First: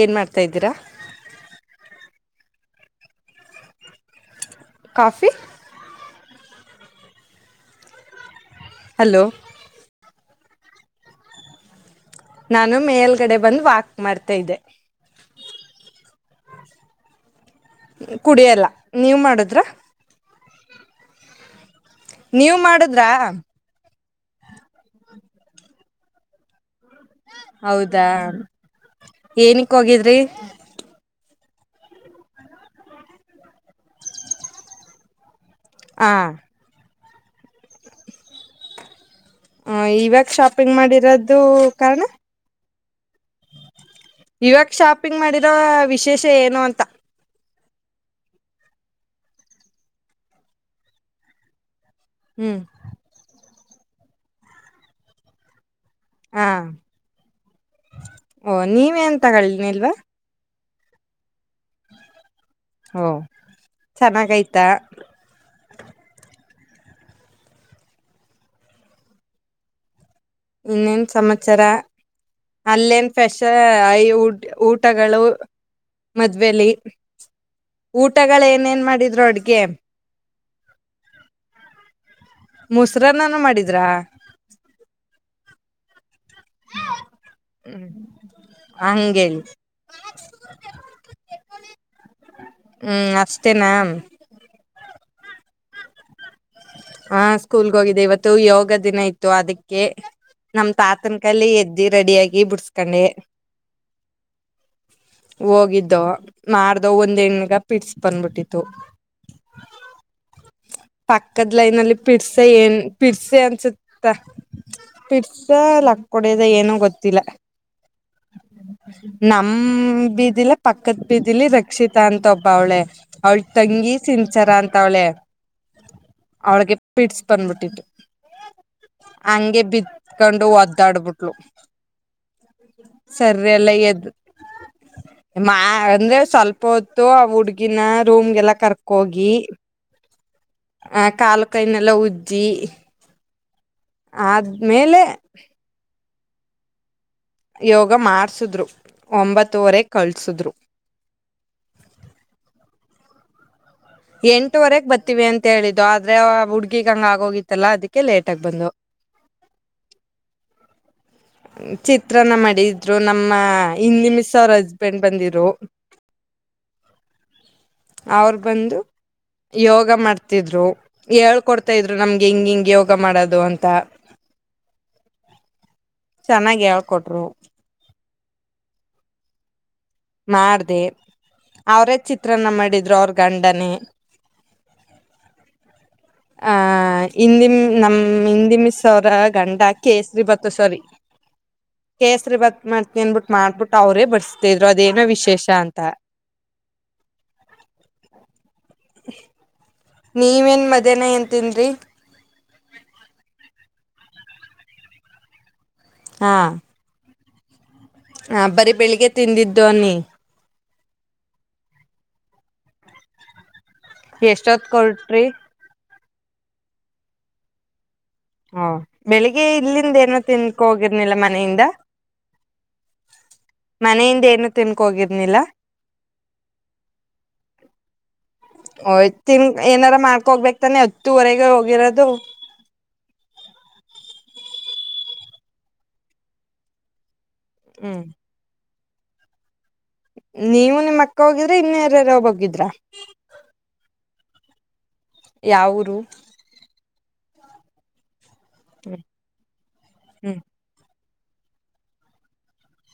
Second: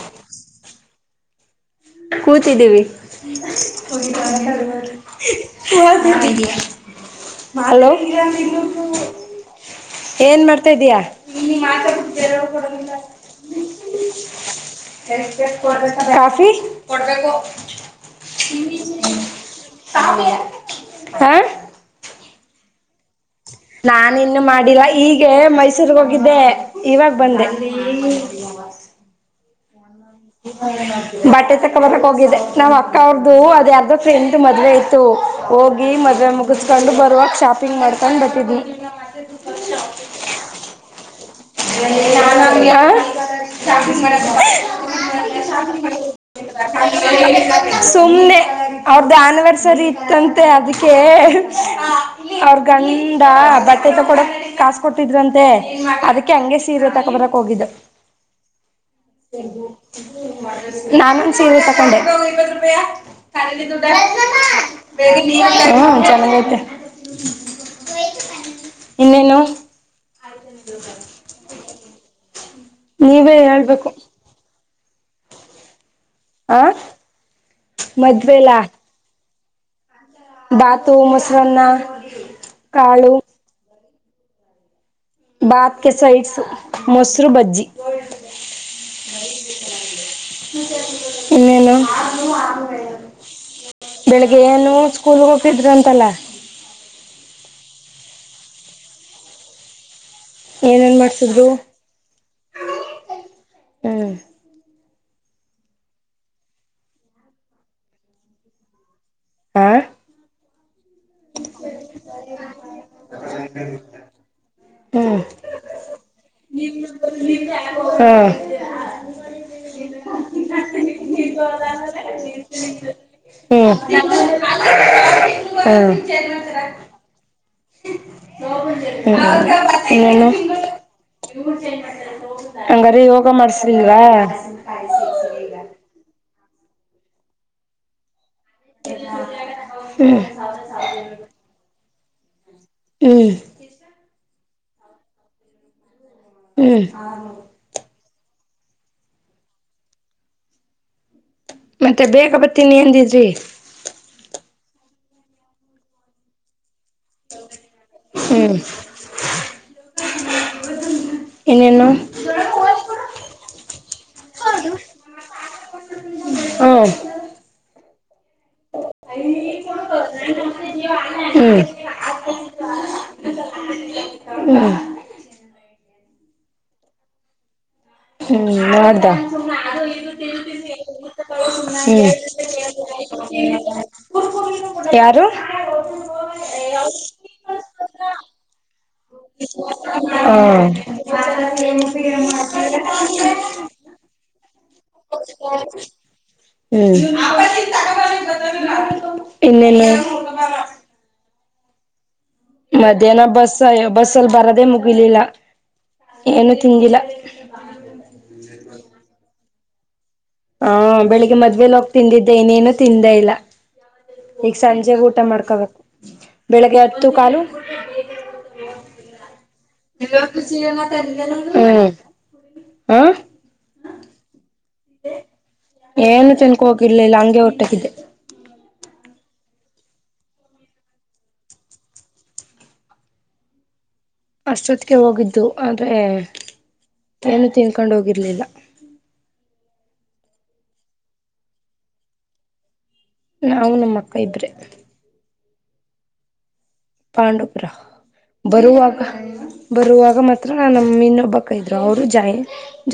ಏನ್ ಮಾಡ್ತಾ ಇದೀರಾ. ಕೂತಿದಿವಿ. Coffee hello. ಹಲೋ. ಏನು ಮಾಡ್ತಾದ್ದೀಯಾ ನಾನು ಮೇಲ್ಗಡೆ ಬಂದು ವಾಕ್ ಮಾಡ್ತಾ ಇದ್ದೆ ಕಾಫಿ ಕೊಬೇಕು ಕುಡಿಯಲ್ಲ ನೀವ್ ಮಾಡುದ್ರ ಹಾ ನೀವು ಮಾಡುದ್ರಾ ನಾ ಇನ್ನು ಮಾಡಿಲ್ಲಾ ಈಗ ಮೈಸೂರ್ಗ್ ಹೋಗಿದ್ದೆ ಇವಾಗ ಬಂದೆ ಹೌದಾ ಏನಕ್ ಹೋಗಿದ್ರಿ [inaudible] ಬಟ್ಟೆ ತಕ್ಕ ಬರಕ್ ಹೋಗಿದ್ದೆ ನಾವ್ ಅಕ್ಕ ಅವ್ರ್ದ ಅದ ಯಾರ್ದ ಫ್ರೆಂಡ್ ಮದುವೆ ಆಯತು ಹೋಗಿ ಹ ಮದುವೆ ಮುಗಿಸ್ಕೊಂಡು ಬರುವಾಗ ಶಾಪಿಂಗ್ ಮಾಡ್ಕೊಂಡು ಬಟ್ಟಿದವಿ ಹ ಇವಾಗ ಶಾಪಿಂಗ್ ಮಾಡಿರೋದು ಕಾರಣ ಆ ಇವಾಗ ಶಾಪಿಂಗ್ ಮಾಡಿರೋ ವಿಶೇಷ ಏನು ಅಂತ ಸುಮ್ಮ್ನೆ ಅವ್ರ್ದ ಆನಿವರ್ಸರಿ ಇತ್ತಂತೆ ಅದಕ್ಕೆ ಅವ್ರ ಹ್ಮ್ ಗಂಡ ಬಟ್ಟೆ ತಕಡ ಕಾಸ ಕೊಟ್ಟಿದ್ರಂತೆ ಅದಕ್ಕೆ ಹಾ ಹಂಗೆ ಸೀರೆ ತಕ ಬರಕ್ ಹೋಗಿದ್ದ ಓ ನೀವೇನ್ ತಗೊಳ್ನಿಲ್ವಾ ನಾನುಂದ ಸೀ ತಕೊಂಡೆ ಇತ್ ರೂಪಾಯ ಓ ಕ ದುಡ್ಡ ಚೆನ್ನಾಗಯ್ತಾ ಬೇಗ ಹಾ ಚೆನ್ನಾಗೈತೆ ಇನ್ನೇನು ಇನ್ನೇನ್ ಸಮಮ್ಮಚರ ಅಲ್ಲೇನ್ ನೀವೇ ಫೆಷ ಹೇಳ್ಬೇಕು ಐ ಊ ಊಟಗಳು ಆ ಮದ್ವೆಲಿ ಊಟಗಳು ಮದ್ವೆಲಾ ಏನ ನ್ ಮಾಡಿದ್ರು ಅಡ್ ಎಮ ಬಾತು ಮೊಸರನ್ನ ಕಾಳು ಮೊಸರನ್ನನು ಮಾಡಿದ್ರಾ ಬಾಪ ಕೆ ಸೈಡ್ ಹ್ಮ ಅಗೆ ಇನ್ನೇನು ಹ್ಮ್ ಅಷ್ಟೇನಾ ಸ್ಕೂಲ್ ಹೋಗಿದ್ರಂತಲ್ಲ ಹಾ ಸ್ಕೂಲ್ಗೆ ಹೋಗಿದೆ ಇವತ್ತು ಯೋಗ ದಿನ ಇತ್ತು ಅದಕ್ಕೆ ನಮ ಏನೇನ್ ತಾತನ್ ಮಾಡ್ಸಿದ್ರು ಕಲ್ಲಿ ಎದ್ದಿ ರೆಡಿಯಾಗಿ ಬಿಡ್ಸ್ಕೊಂಡೆ ಹ್ಮ್ ಹೋಗಿದ್ದ ಮಾಡ್ದ ಒಂದ್ ಹೆಣಗ ಪಿಡ್ಸ್ ಬಂದ್ಬಿಟ್ಟಿತ್ತು ಹಾ ಪಕ್ಕದ್ ಲೈನ್ಲ್ಲಿ ಪಿಡ್ಸ ಏನ್ ಪಿರ್ಸೆ ಅನ್ಸುತ್ತ ಹ್ಮ್ ಪಿರ್ಸ ಲಕ್ಕ ಕೊಡದ ಏನೋ ಗೊತ್ತಿಲ್ಲ ನಮ ಬೀದಿಲ ಪಕ್ಕತ್ ಬೀದಿಲಿ ರಕ್ಷಿತಾ ಅಂತ ಒಬ್ಬ ಅವಳೆ ಅವಳ ತಂಗಿ ಸಿನ್ಚಾರ ಅಂತ ಅವಳೆ ಅವಳಿಗೆ ಪೀಡ್ಸ್ ಬಂದ್ಬಿಟ್ಟಿು ಹ್ಮ ಇನ್ನನ್ನು ಬಿತ್ಕೊಂಡು ಒದ್ದಾಡ್ಬಿಟ್ಲು ಹಂಗಾರ ಯೋಗ ಸರಿ ಎಲ್ಲ ಮಾಡಸ್ರಿಲ್ವಾ ಎದ್ ಮಾ ಅಂದ್ರೆ ಸ್ವಲ್ಪ ಹೊತ್ತು ಆ ಹುಡ್ಗಿನ ರೂಮಗೆಲ್ಲಾ ಕರ್ಕೋಗಿ ಹ್ಮ್ ಆ ಕಾಲು ಕೈನೆೆಲ್ಲ ಉಜ್ಜಿ. ಹ್ಮ್. ಆದ್ಮೇಲೆ ಹ್ಮ್ ಯೋಗ ಮಾಡಾರ್ಸಿದ್ರು ಒಂಬತ್ತುವರೆ ಕಳ್ಸಿದ್ರು ಮತ್ತೆ ಬೇಗ ಬತ್ತೀನಿ ಎಂದಿದ್ರಿ ಎಂಟುವರೆಗೆ ಬರ್ತಿವಿ ಅಂತ ಹೇಳಿದ್ದು ಆದ್ರೆ ಹುಡ್ಗಿಗ ಹಂಗಗೆ ಆಗೋಗಿತ್ತಲ್ಲಾ ಅದಿಕ್ಕೆ ಲೇಟಾಗಿ ಹ್ಮ್ ಬಂದ ಇನ್ನೇನು ಚಿತ್ರನ ಮಾಡಿದ್ರು ನಮ್ಮ ಅಮ್ಮ ಇನ್ ನಿಮಿಸ ಅವ್ರ ಹಸ್ಬೆಂಡ್ ಬಂದಿರು ಹ್ಮ್ ಅವರು ಬಂದು ಯೋಗ ಮಾಡ್ತಿದ್ರು ಹ್ಮ್ ಹ್ಮ್ ಹೇಳ್ಕೊಡ್ತಾ ಇದ್ರು ನಮ್ಗೆ ಹಿಂಗ್ ಹಿಂಗ್ ಯೋಗ ಮಾಡೋದು ಅಂತ. ಹ್ಮ್. ಚೆನ್ನಾಗ್ ಹೇಳ್ಕೊಟ್ರು. ಹ್ಮ್ ನೋಡ್ದ. ಹ್ಮ್. ಮಾಡ್ದೆ ಅವ್ರೇ ಚಿತ್ರಾನ್ನ ಮಾಡಿದ್ರು ಅವ್ರ ಗಂಡನೇ ಯಾರು. ಹಾ ಹಿಂದಿಮ್ ನಮ್ ಹಿಂದಿ ಮಿಸ್ ಅವ್ರ್ ಗಂಡ ಕೇಸರಿಬಾತು ಸಾರಿ. ಕೇಸರಿಬಾತ್ ಮಾಡ್ತಿನಿ ಅನ್ಬಿಟ್ಟು ಮಾಡ್ಬಿಟ್ಟು ಅವ್ರೇ ಬಡ್ಸ್ತಿದ್ರು ಅದೇನೋ ವಿಶೇಷ ಅಂತ. [inaudible] ಹ್ಮ್ ಇನ್ನೇನ್ ನೀವೇನ್ ಮಧ್ಯಾಹ್ನ ಏನ್ ತಿಂದ್ರಿ. ಮಧ್ಯಾಹ್ನ ಬಸ್ ಬಸ್ಸಲ್ಲ್ ಬರದೇ ಮುಗಿಲಿಲ್ಲ ಹಾ ಏನು ತಿಂದಿಲ್ಲ. ಬರೀ ಬೆಳಿಗ್ಗೆ ತಿಂದಿದ್ದು ಅನ್ನಿ. ಹಾ ಬೆಳಿಗ್ಗೆ ಮದ್ವೇಲ್ ಹೋಗಿ ತಿಂದಿದ್ದೆ ಇನ್ನೇನು ತಿಂದೇ ಇಲ್ಲ. ಈಗ ಎಷ್ಟೊತ್ ಸಂಜೆಗ್ ಊಟ ಕೊಟ್ರಿ ಮಾಡ್ಕೋಬೇಕು ಬೆಳಿಗ್ಗೆ ಹತ್ತು ಕಾಲು. ಹಾ ಬೆಳಿಗ್ಗೆ ಇಲ್ಲಿಂದನೂ ತಿನ್ಕೊ ಹೋಗಿರ್ನಿಲ್ಲ ಮನೆಯಿಂದ. ಹ್ಮ್ ಹ ಮನೆಯಿಂದೇನು ಏನು ತಿನ್ಕೊ ಹೋಗಿರ್ಲಿಲ್ಲ ಹಂಗೆ ಹೊಟ್ಟೋಗಿದ್ದೆ. ಓಯ್ ತಿನ್ ಏನಾರ ಮಾಡ್ಕೊ ಹೋಗ್ಬೇಕ್ ತಾನೆ ಹತ್ತುವರೆಗೆ ಹೋಗಿರೋದು. ಅಷ್ಟೊತ್ತಿಗೆ ಹೋಗಿದ್ದು ಆದ್ರೆ ಏನು ತಿನ್ಕೊಂಡ್ ಹ್ಮ್ ಹೋಗಿರ್ಲಿಲ್ಲ. ನೀವು ನಿಮ್ಮಕ್ಕ ಹೋಗಿದ್ರಾ ಇನ್ನರಾರ ಹೋಗಿದ್ರಾ. ನಾವು ನಮ್ಮಕ್ಕ ಇಬ್ರೆ. ಯಾವೂರು. ಪಾಂಡವಪುರ ಬರುವಾಗ ಬರುವಾಗ ಹ್ಮ್ ಮಾತ್ರ ನಮ್ ಇನ್ನೊಬ್ ಬ್ಬಕ್ಕ ಇದ್ರು ಅವ್ರು ಜಾಯಿನ್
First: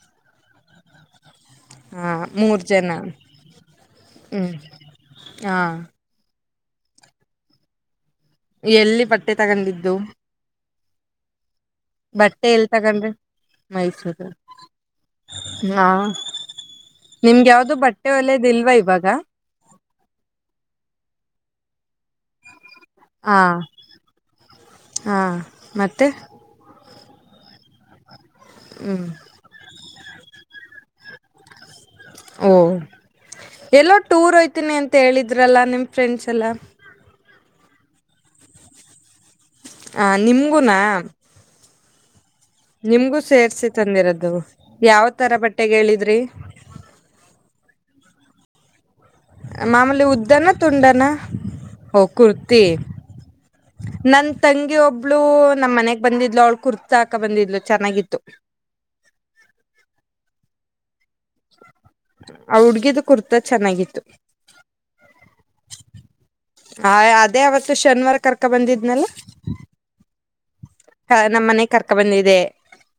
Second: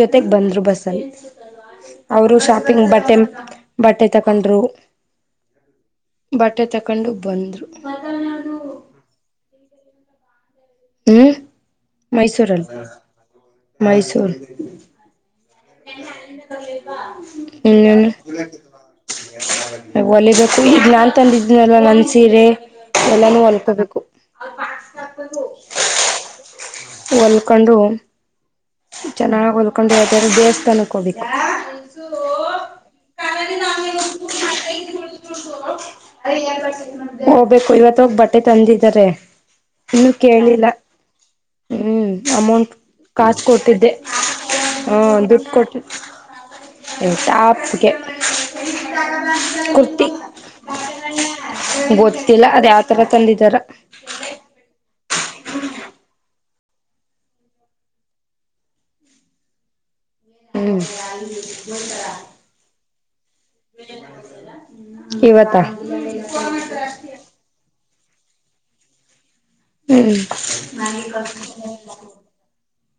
ಜೊತೆಗ್ ಬಂದ್ರು ಬಸ್ಸಲ್ಲಿ. ಹಾ ಅವರು ಮೂರ್ ಶಾಪಿಂಗ್ ಜನ ಬಟ್ಟೆ ಬಟ್ಟೆ ಹ್ಮ್ ತಕೊಂಡ್ರು. ಹಾ ಬಟ್ಟೆ ತಕ್ಕೊಂಡು ಬಂದ್ರು. ಎಲ್ಲಿ ಬಟ್ಟೆ ತಗೊಂಡಿದ್ದು. ಹ್ಮ್ ಬಟ್ಟೆ ಎಲ್ಲಿ ಮೈಸೂರಲ್ಲಿ ತಗೊಂಡ್ರಿ ಮೈಸೂರು ಮೈಸೂರ್. ಹಾ ನಿಮ್ಗೆ ಯಾವ್ದು ಇನ್ನೇನು. ಬಟ್ಟೆ ಒಳ್ಳೇದಿಲ್ವಾ ಇವಾಗ ಹೊಲಿಬೇಕು ಈಗ್ ನಾನ್ ತಂದಿದ್ನಲ್ಲ ನನ್ ಸಿ ಸೀರೆ ಎಲ್ಲಾನು ಹಾ ಹೊಲ್ಕೋಬೇಕು. ಹಾ ಮತ್ತೆ ಹೊಲ್ಕೊಂಡು ಹ್ಮ್ ಚೆನ್ನಾಗ್ ಹೊಲ್ಕೊಂಡು ಯಾವುದರ ದೇವಸ್ಥಾನಕ್ಕ್ ಹೋಬೇಕು. ಓಹ್ ಎಲ್ಲೋ ಟೂರ್ ಹೋಯ್ತೀನಿ ಅಂತ ಹೇಳಿದ್ರಲ್ಲ ನಿಮ್ ಫ್ರೆಂಡ್ಸ್ ಎಲ್ಲ. ಹೋಗ್ಬೇಕು ಇವತ್ತೋಗ್ ಬಟ್ಟೆ ತಂದಿದ್ದಾರೆ. ಹಾ ಇನ್ನು ಕೇಳಿಲ್ಲ ನಿಮ್ಗೂನಾ. ಹ್ಮ್ ಅಮೌಂಟ್ ಕಾಸ್ ಕೊಟ್ಟಿದ್ದೆ ತಂದಿರೋದು ಹಾ ಯಾವ ತರ ದುಡ್ಡ್ ಬಟ್ಟೆಗೆ ಕೊಟ್ಟ್ ಹೇಳಿದ್ರಿ ಹೇ ಟಾಪ್ಗೇ. [inaudible] ಮಾಮೂಲಿ ಉದ್ದನಾ ತುಂಡಾನ. ಓ ಗೊತ್ತಿಲ್ಲ ಕುರ್ತಿ ಅದ ಯಾವತರ ತಂದಿದಾರ ನನ್ ತಂಗಿ ಒಬ್ಳು ನಮ್ ಮನೆಗ್ ಬಂದಿದ್ಲು ಅವ್ಳ್ ಕುರ್ತ ಹಾಕ ಬಂದಿದ್ಲು ಚೆನ್ನಾಗಿತ್ತು. ಹ್ಮ್. ಆ ಹುಡ್ಗಿದು ಕುರ್ತಾ ಚೆನ್ನಾಗಿತ್ತು ಇವತ್ತಾ. ಆಯಾ ಅದೇ ಅವತ್ತು ಶನಿವಾರ ಕರ್ಕ ಬಂದಿದ್ನಲ್ಲ. ಹ್ಮ್ ನಮ್ ಮನೆಗ್ ಕರ್ಕ ಬಂದಿದೆ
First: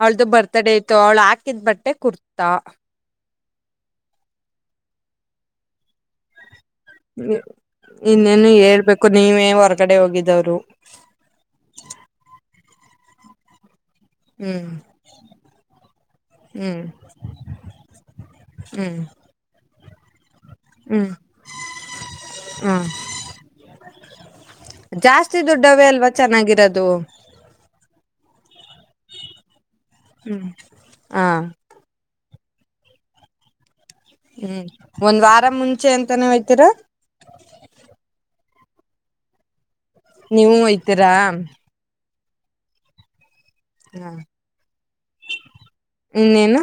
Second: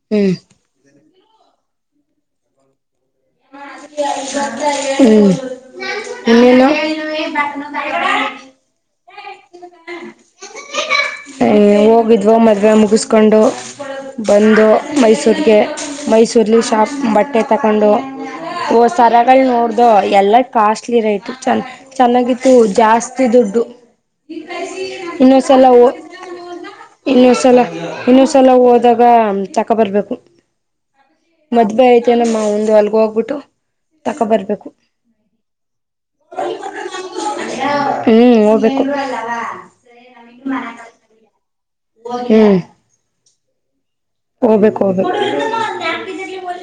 ಅವಳ್ದು ಹ್ಮ್ ಬರ್ತ್ಡೇ ಇತ್ತು ಅವ್ಳು ಆಕ್ ಇದ್ ಬಟ್ಟೆ ಕುರ್ತಾ. ಹ್ಮ್ ನಿಿನ [unintelligible] ಇನ್ನೇನು ಹೇಳ್ಬೇಕು ನೀವೇ ಹೊರಗಡೆ ಹೋಗಿದವ್ರು ಹೋಗಿದ್ವೋ ಮದ್ವೆ ಮುಗಿಸ್ಕೊಂಡು ಬಂದು ಹ್ಮ್ ಮೈಸೂರಿಗೆ ಮೈಸೂರಲ್ಲಿ ಹ್ಮ್ ಶಾಪ್ ಬಟ್ಟೆ ತಗೊಂಡು ಓ ಹ್ಮ್ ಸರಾಗಲ್ ನೋಡ್ದ ಎಲ್ಲ ಕಾಸ್ಟ್ಲಿ ಹ್ಮ್ ರೈತು ಚ ಚೆನ್ನಾಗಿತ್ತು ಹ್ಮ್ ಜಾಸ್ತಿ ದುಡ್ಡು ಜಾಸ್ತಿ ಇನ್ನೊಂದ್ಸಲ ದುಡ್ಡವೇ ಓ ಅಲ್ವಾ ಚೆನ್ನಾಗಿ ಇನ್ನೊಂದ್ಸಲ ಇನ್ನೊಂದ್ಸಲ ಹೋದಾಗ ಅಕ್ಕ ಬರ್ಬೇಕು ಹ್ಮ್ ಹಾ ಮದ್ವೆ ಐತಿ ಅಲ್ಲಮ್ಮ ಮುಂದು ಅಲ್ಗ ಹೋಗ್ಬಿಟ್ಟು ತಕೋ ಹ್ಮ್ ಬರ್ಬೇಕು ಒಂದ್ ವಾರ ಮುಂಚೆ ಅಂತಾನೇ ಹೋಯ್ತೀರಾ ಹ್ಮ್ ಬ ನೀವು ಹಯ್ತೀರಾ ಹ ಹ ಹ ಹೋಗ್ಬೇಕು ಹೋಗ್ಬೇಕು ಇನ್ನೇನು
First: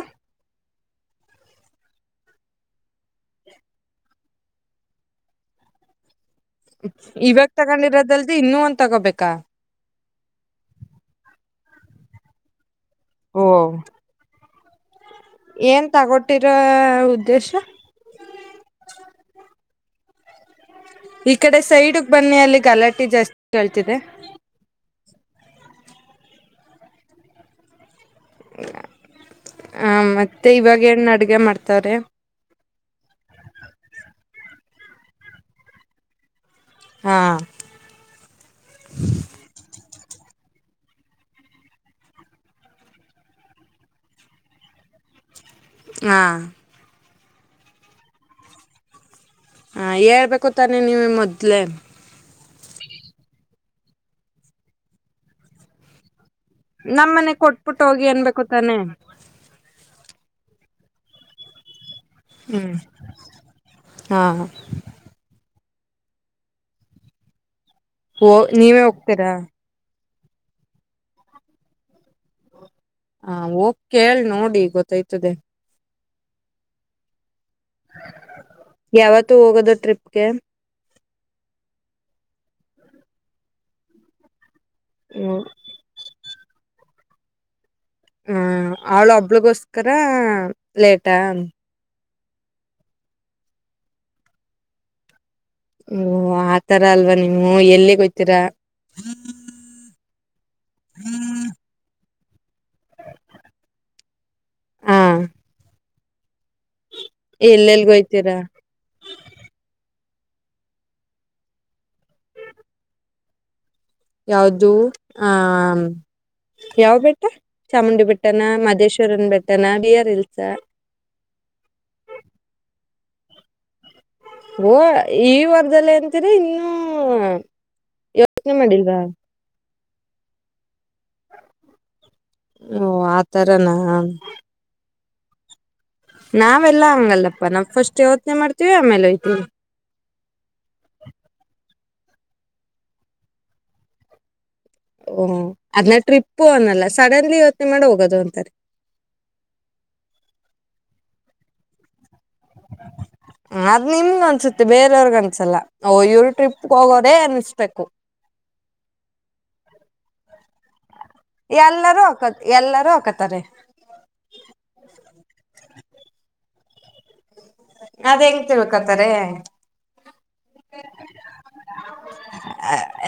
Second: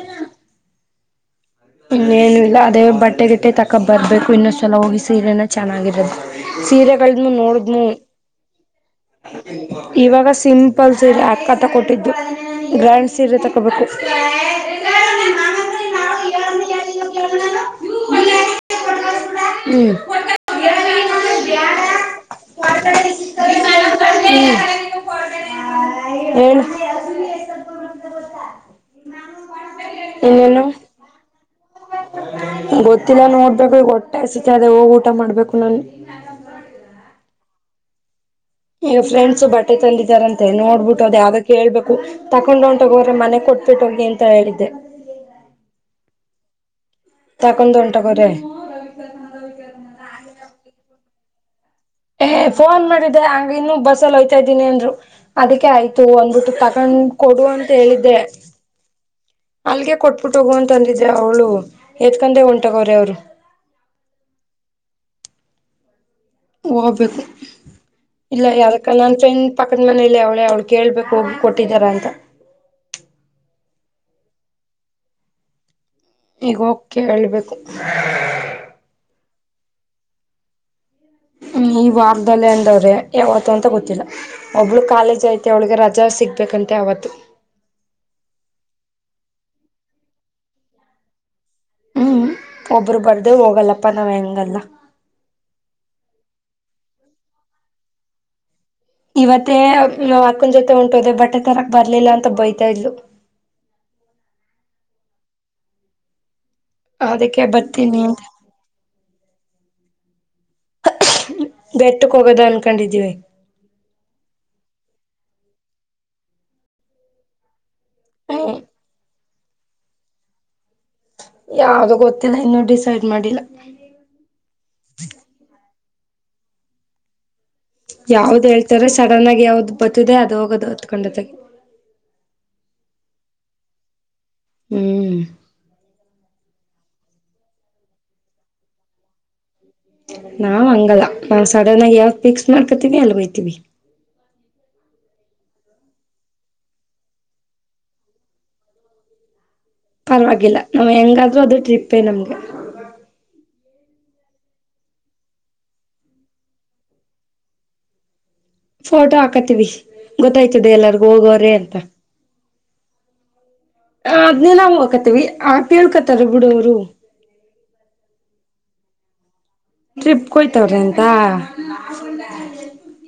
ಇನ್ನೇನು ಇಲ್ಲ ಅದೇ ಬಟ್ಟೆಗಟ್ಟೆ ತಕ ಬರ್ಬೇಕು ಇನ್ನೊ್ಸಲ ಹೋಗಿ ಸೀರೆನ ಚೆನ್ನಾಗಿರದು ಸೀರೆಗಳಗಳನ್ನು ಇವಾಗ ನೋಡಿದ್ಮ ತಗೊಂಡಿರೋದಲ್ದ ಇನ್ನೂ ಒಂದ ತಗೋಬೇಕಾ ಇವಾಗ ಸಿಂಪಲ್ ಸೀರೆ ಹಕ ತಗೊಟ್ಟಿದ್ದು ಗ್ರ್ಯಾಂಡ್ ಸೀರೆ ಓ ತಗೋಬೇಕು ಏನ್ ತಗೊಟ್ಟಿರೋ ಉದ್ದೇಶ ಹ್ಮ್ ಈ ಕಡೆ ಸೈಡ್ಗ್ ಬನ್ನಿ ಅಲ್ಲಿ ಗಲಾಟೆ ಜಾಸ್ತಿ ಕಳ್ತಿದೆ ಏನು ಆ ಮತ್ತೆ ಇನ್ನೇನು ಇವಾಗ ಏನ್ ಅಡ್ಗೆ ಮಾಡ್ತವ್ರ ಗೊತ್ತಿಲ್ಲ ನೋಡ್ಬೇಕು ಈ ಒಟ್ಟೆಸತಿ ಅದೇ ಹೋಗ್ ಊಟ ಮಾಡ್ಬೇಕು ನಾನು ಹಾ ಈಗ ಫ್ರೆಂಡ್ಸ್ ಬಟ್ಟೆ ತಲ್ಲ ರಂತೆ ನೋಡ್ಬಿಟ್ಟು ಅದ ಯಾವ್ದದಕ್ಕ ಕೇಳ್ಬೇಕು ತಕೊಂಡ್ ಹೊಂಟಗೋ್ರೆ ಮನೆ ಕೊಟ್ಬಿಟ್ಟು ಹೋಗಿ ಅಂತ ಹೇಳಿದ್ದೆ ಹಾ ತಕೊಂಡ ಒಂಟೆಗೊರೆ ಹ ಹೇಳ್ಬೇಕು ತಾನೆ ನೀವ ಮೊದ್ಲೆ ಫೋನ್ ಮಾಡಿದ್ದೆ ಹಂಗ ಇನ್ನುೂ ಬಸ್ಸಲ್ಲಿ ಹೋಯ್ತಾ ಇದ್ದೀನಿ ಅನ್ರು ಅದಕ್ಕೆ ಆಯ್ತು ಒಂದ್ಬಿಟ್ಟು ತಗೊಂಡ್ ನಮ್ ಮನೆ ಕೊಡ ಅಂತ ಕೊಟ್ಬಿಟ್ಟು ಹೋಗಿ ಹೇಳಿದೆ ಅನ್ಬೇಕು ತಾನೆ ಅಲ್ಲಿಗೆ ಕೊ ಟ್ಟ ಹೋಗುವ ಅಂತ ಅಂದಿದ್ದೆ ಅವಳು ಎತ್ಕೊಂಡೆ ಉಂಟಗೋ್ರೆ ಅವರು ಹಾ ಹೋಗ್ಬೇಕು ಓ ಇಲ್ಲ ನೀವೇ ಯಾರಕ್ಕಲ್ಲ ಹೋಗ್ತೀರಾ ಅಂತನ್ ಪಕ್ಕದ ಮನೆ ಇಲ್ಲ ಅವಳೇ ಅವಳು ಕೇಳ್ಬೇಕು ಹೋಗಿ ಕೊಟ್ಟಿದ್ದಾರ ಅಂತ ಹ ಹೋಗ್ ಕೇಳ್ ನೋಡಿ ಗೊತ್ತಾಯ್ತದೆ ಈಗ ಕೆ ಹೇಳ್ಬೇಕು ಯಾವತ್ತೂ ಹೋಗೋದು ಟ್ರಿಪ್ಗೆ ಹ್ಮ್ ಈ ವಾರದದಲ್ಲಿ ಅಂದವ್ರೆ ಯಾವತ ಅಂತ ಗೊತ್ತಿಲ್ಲ ಒಬ್ಳು ಕಾಲೇಜ್ ಹ್ಮ ಐತೆ ಅವಳಿಗೆ ರಜಾ ಸಿಗ್ಬೇಕಂತೆ ಅವತ್ತು ಹ್ಮ ಅವಳು ಹಬ್ಬಳಗೋಸ್ಕರ ಲಟಾ ಹ್ಮ್ ಒಬ್ರು ಬರ್ದು ಹೋಗಲ್ಲಪ್ಪಾ ನಾವ ಹೆಂಗಲ್ಲ ಹ್ಮ ಆತರ ಅಲ್ವಾ ನೀವು ಎಲ್ಲಿಗೋಯ್ತೀರಾ ಇವತ್ತೇ ಅಕ್ಕನ ಜೊತೆ ಉಂಟೋದೆ ಬಟ್ಟೆ ತರಕ್ ಬರ್ಲಿಲ್ಲ ಅಂತ ಮತ್ತ ಬಯತಾ ಇಲು ಹಾ ಅದಕ್ಕೆ ಬರ್ತೀನಿ ಅಂತ ಎಲ್ಲೆಲ್ಗೋಯ್ತೀರಾ ಬೆಟ್ಟಕ್ ಹೋಗೋದ ಅನ್ಕೊಂಡಿದೀವಿ ಯಾವ್ದು ಆ ಯಾವ ಬೆಟ್ಟ ಚಾಮುಂಡಿ ಬೆಟ್ಟಣ ಹ್ಮ್ ಮದೇಶ್ವರನ್ ಬೆಟ್ಟಣ ಬಿಯರ್ ಹಿಲ್ಸ ಯಾವ್ದು ಗೊತ್ತಿಲ್ಲ ಇನ್ನುೂ ಡಿಸೈಡ್ ಮಾಡಿಲ್ಲ. ಓ ಈ ವರ್ದದಲ್ಲಿ ಅಂತೀರಿ ನೀೂ. ಯಾವ್ದ್ ಹೇಳ್ತಾರೆ ಸಡನ್ ಆಗಿ ಯಾವ್ದ್ ಬರ್ತದೆ ಅದದು ಹೋಗದ. ಓ ಆತರನಾ. ಹ್ಮ್. ನಾವೆಲ್ಲ ಹಂಗಲ್ಲಪ್ಪಾ ನಾವವು ಫಸ್ಟ್ ಯೋಚ್ನೆ ಮಾಡ್ತೀವಿ ಆಮೇಲೆ ಹಯ್ತೀವಿ. ನಾವ್ ಹಂಗಲ್ಲ ನಾ ಸಡನ್ ಆಗಿ ಯಾವ್ದ್ ಫಿಕ್ಸ್ ಮಾಡ್ಕೊತಿವಿ ಅಲ್ಲಿ ಹೋಯ್ತೀವಿ. ಓ ಅದ್ಮೇ ಟ್ರಿಪ್ಪು ಅನ್ನಲ್ಲ ಸಡನ್ಲಿ ಯವತ್ನೆ ಮಾಡಿ ಹೋಗೋದು ಅಂತಾರೆ. [inaudible] ಪರವಾಗಿಲ್ಲ ನಾವ್ ಹೆಂಗಾದ್ರರು ಅದು ಟ್ರಿಪ್ಪೇ ನಮ್ಗೆ. ಅದ್ ನಿಮ್ ಅನ್ಸುತ್ತೆ ಬೇರೆಯವರ್ಗ್ ಅನ್ಸಲ್ಲ ಇವ್ರು ಟ್ರಿಪ್ಗೆ ಹೋಗೋರೇ ಅನ್ಸ್ಬೇಕು. [inaudible] ಫೋಟೋ ಹಾಕತ್ತೀವಿ ಗೊತ್ತಾಯ್ತದೆ ಎಲ್ಲರ್ಗು ಹೋಗೋರೆ ಅಂತ. ಎಲ್ಲರೂ ಹಾಕ ಎಲ್ಲರೂ ಹಾಕತಾರೆ. ಅದ್ನೇ ನಾವು ಹಾಕತಿವಿ ಆ ಕೇಳ್ಕತಾರ ಬಿಡು ಅವರು ಅದ್ ಹೆಂಗ ತಿಳ್ಬೇಕತ್ತಾರೆ. ಟ್ರಿಪ್ಗೆ ಹೋಯ್ತವ್ರೆ ಅಂತ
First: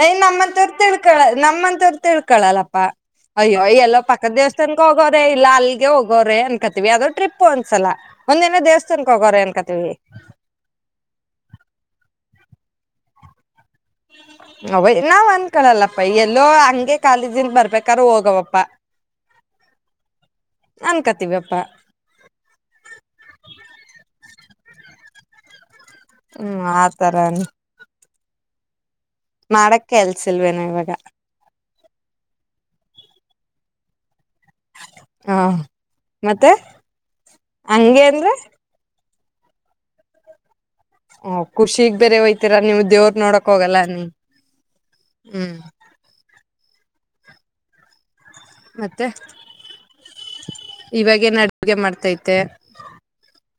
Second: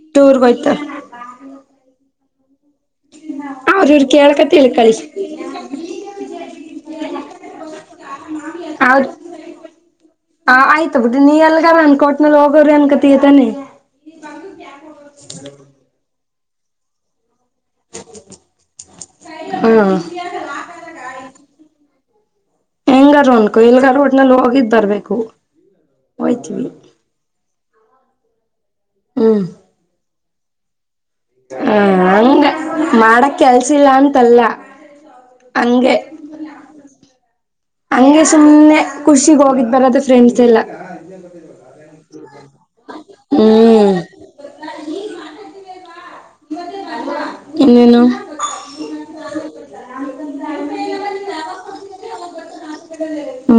ಏ ಟೂರ್ಗ್ ನಮ್ಮಂತೂರು ಹೋಯ್ತವ್ರ ತಿಳ್ಕೊಳ ನಮ್ಮಂತೂರು ತಿಳ್ಕ. ಪ್ಪ [inaudible] ಅಯ್ಯೋ ಅವ್ರ ಎಲ್ಲೋ ಇವ್ರ ಪಕ್ಕದ ಕೇಳ್ಕ ದೇವಸ್ಥಾನ ತಿಳ್ಕಳಿ ಹೋಗೋರೆ ಇಲ್ಲ ಅಲ್ಲಿಗೆ ಹೋಗೋರೆ ಅನ್ಕತೀವಿ ಅದೋ ಟ್ರಿಪ್ ಒಂದ್ಸಲ. ಒಂದೆನ ದವಸ್ಥದಲ್ಲಿ. ಹ ಆಯ್ತು ಬಿುಟ್ಟ ನೀ ಎಲ್ಗಾರ ಅನ್ಕೋಟ್ನಲ್ಲಿ ಹೋಗೋರಿ ಅನ್ಕತತಾನೆ. ಅವ ನಾವ್ ಅನ್ಕಳಲ್ಲಪ್ಪ ಎಲ್ಲೋ ಹಂಗೆ ಕಾಲಿದ್. ನ್ ಬರ್ಬೇಕಾರ ಹೋಗವಪ್ಪ ಹಾ ಅನ್ಕತ್ತಿವಪ್ಪಾ. ಹೆಂಗಾರ ಒನ್ಕು ಎಲ್ಗ ರೋಡ್ ನಲ್ಲಿ ಹೋಗಿದ್ ಬರ್ಬೇಕು. ಹ್ಮ್ ಹೋಯ್ತೀವಿ ಆತರ. ಹ್ಮ್ ಮಾಡಕ ಎಲ್ಸಿಲ್ವೇನ ಇವಾಗ. ಹ ಹಂಗ ಮಾಡಕ್ ಕೆಲ್ಸಿಲ್ಲ ಅಂತಲ್ಲ. ಹ ಹಾಂಗೆ ಮತ್ತೆ ಹಂಗೆ ಸುಮ್ಮ್ನೆ ಖುಷಿಗೆ ಹೋಗಿದ್ ಬರದ ಫ್ರೆಂಡ್ಸ್ ಎಲ್ಲಾ. ಹಓ ಖುಷಿಗ್ ಬೇರೆ ಹೊಯ್ತರ ನೀವು ದೇವ್ರ ನೋಡಕ್ ಹೋಗಲ್ಲ ಹ್ಮ್ ನಿಮ್. ಹ್ಮ್. ಇನ್ನೇನು. ಮತ್ತೆ ಇವಾಗೇನ್ ಅಡುಗೆ ಮಾಡ್ತೈತೆ. ಹ್ಮ.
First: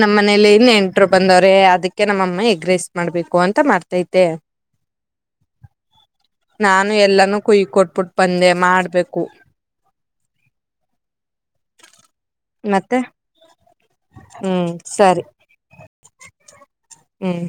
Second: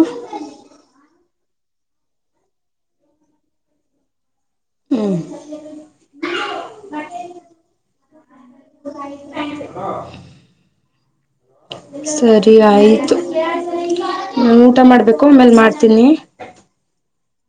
ನಮ್ಮ್ ಮನೆ ಯಲ್ಲಿ ನೆಂಟರ್ ಬಂದರ್. ಅದಕ್ಕೆ ನಮ್ಮ ಅಮ್ಮ ಎಗ್ ರೈಸ್ ಮಾಡ್ಬೇಕು ಅಂತ ಮಾಡ್ತೈತೆ. ಹ್ಮ್ ನಾನು ಎಲ್ಲಾನೂ ಕುಯಕೊಟ್ಬಿಟ್ಟು ಬಂದೆ ಮಾಡ್ಬೇಕು. ಸರಿ ಮತ್ತೆ ಆಯ್ತು. ನಾ ಹ್ಮ್ ಊಟ ಮಾಡ್ಬೇಕು ಸರಿ ಆಮೇಲ್ ಮಾಡ್ತೀನಿ. ಹ್ಮ್.